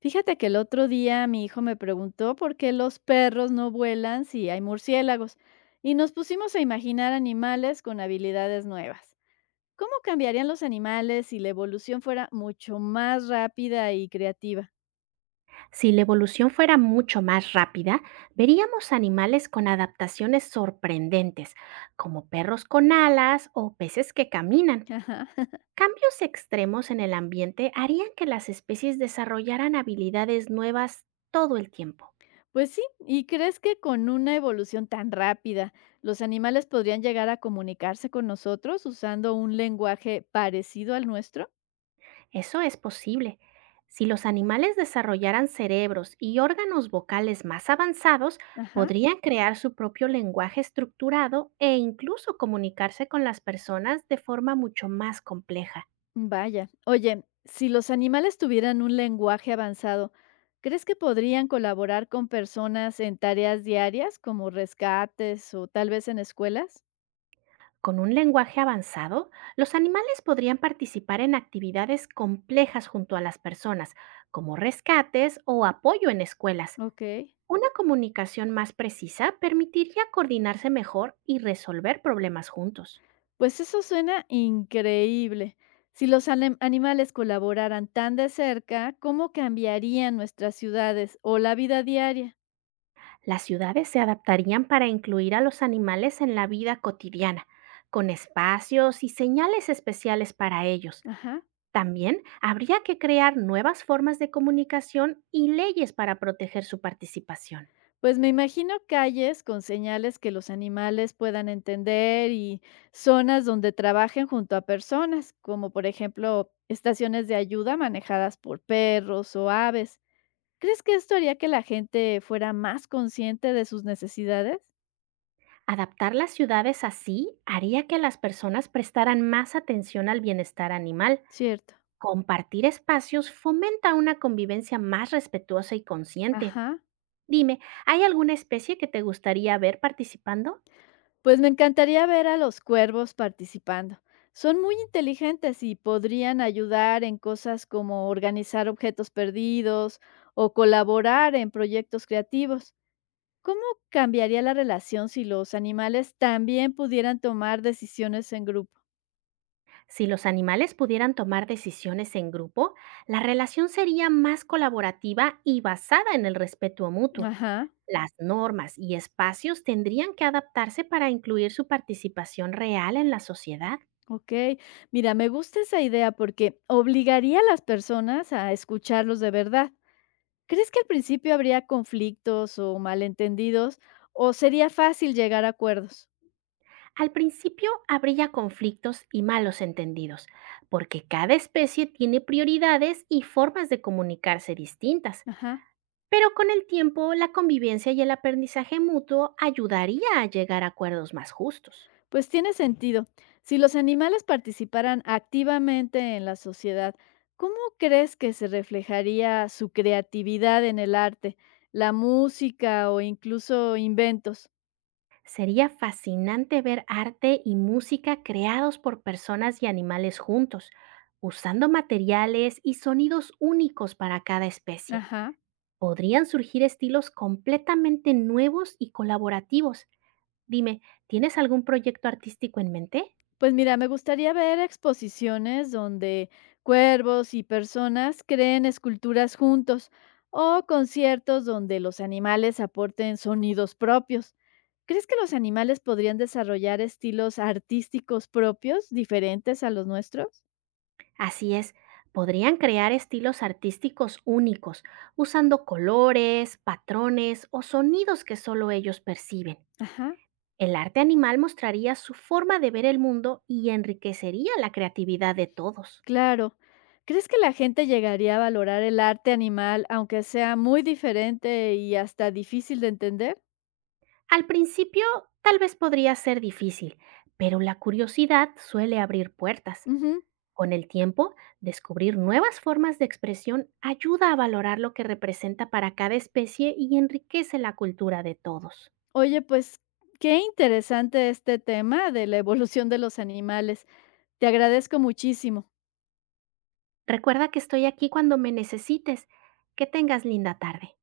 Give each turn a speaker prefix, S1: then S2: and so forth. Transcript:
S1: Fíjate que el otro día mi hijo me preguntó por qué los perros no vuelan si hay murciélagos y nos pusimos a imaginar animales con habilidades nuevas. ¿Cómo cambiarían los animales si la evolución fuera mucho más rápida y creativa?
S2: Si la evolución fuera mucho más rápida, veríamos animales con adaptaciones sorprendentes, como perros con alas o peces que caminan.
S1: Ajá.
S2: Cambios extremos en el ambiente harían que las especies desarrollaran habilidades nuevas todo el tiempo.
S1: Pues sí, ¿y crees que con una evolución tan rápida los animales podrían llegar a comunicarse con nosotros usando un lenguaje parecido al nuestro?
S2: Eso es posible. Si los animales desarrollaran cerebros y órganos vocales más avanzados,
S1: Ajá.
S2: podrían crear su propio lenguaje estructurado e incluso comunicarse con las personas de forma mucho más compleja.
S1: Vaya. Oye, si los animales tuvieran un lenguaje avanzado, ¿crees que podrían colaborar con personas en tareas diarias como rescates o tal vez en escuelas?
S2: Con un lenguaje avanzado, los animales podrían participar en actividades complejas junto a las personas, como rescates o apoyo en escuelas.
S1: Ok.
S2: Una comunicación más precisa permitiría coordinarse mejor y resolver problemas juntos.
S1: Pues eso suena increíble. Si los animales colaboraran tan de cerca, ¿cómo cambiarían nuestras ciudades o la vida diaria?
S2: Las ciudades se adaptarían para incluir a los animales en la vida cotidiana, con espacios y señales especiales para ellos.
S1: Ajá.
S2: También habría que crear nuevas formas de comunicación y leyes para proteger su participación.
S1: Pues me imagino calles con señales que los animales puedan entender y zonas donde trabajen junto a personas, como por ejemplo estaciones de ayuda manejadas por perros o aves. ¿Crees que esto haría que la gente fuera más consciente de sus necesidades?
S2: Adaptar las ciudades así haría que las personas prestaran más atención al bienestar animal.
S1: Cierto.
S2: Compartir espacios fomenta una convivencia más respetuosa y consciente.
S1: Ajá.
S2: Dime, ¿hay alguna especie que te gustaría ver participando?
S1: Pues me encantaría ver a los cuervos participando. Son muy inteligentes y podrían ayudar en cosas como organizar objetos perdidos o colaborar en proyectos creativos. ¿Cómo cambiaría la relación si los animales también pudieran tomar decisiones en grupo?
S2: Si los animales pudieran tomar decisiones en grupo, la relación sería más colaborativa y basada en el respeto mutuo.
S1: Ajá,
S2: Las normas y espacios tendrían que adaptarse para incluir su participación real en la sociedad.
S1: ok. Mira, me gusta esa idea porque obligaría a las personas a escucharlos de verdad. ¿Crees que al principio habría conflictos o malentendidos o sería fácil llegar a acuerdos?
S2: Al principio habría conflictos y malos entendidos, porque cada especie tiene prioridades y formas de comunicarse distintas,
S1: Ajá.
S2: pero con el tiempo la convivencia y el aprendizaje mutuo ayudaría a llegar a acuerdos más justos.
S1: Pues tiene sentido. Si los animales participaran activamente en la sociedad, ¿cómo crees que se reflejaría su creatividad en el arte, la música o incluso inventos?
S2: Sería fascinante ver arte y música creados por personas y animales juntos, usando materiales y sonidos únicos para cada especie.
S1: Ajá.
S2: Podrían surgir estilos completamente nuevos y colaborativos. Dime, ¿tienes algún proyecto artístico en mente?
S1: Pues mira, me gustaría ver exposiciones donde cuervos y personas creen esculturas juntos o conciertos donde los animales aporten sonidos propios. ¿Crees que los animales podrían desarrollar estilos artísticos propios diferentes a los nuestros?
S2: Así es, podrían crear estilos artísticos únicos, usando colores, patrones o sonidos que solo ellos perciben.
S1: Ajá,
S2: El arte animal mostraría su forma de ver el mundo y enriquecería la creatividad de todos.
S1: claro. ¿Crees que la gente llegaría a valorar el arte animal aunque sea muy diferente y hasta difícil de entender?
S2: Al principio, tal vez podría ser difícil, pero la curiosidad suele abrir puertas.
S1: Ujú.
S2: Con el tiempo, descubrir nuevas formas de expresión ayuda a valorar lo que representa para cada especie y enriquece la cultura de todos.
S1: Oye, pues qué interesante este tema de la evolución de los animales. Te agradezco muchísimo.
S2: Recuerda que estoy aquí cuando me necesites. Que tengas linda tarde.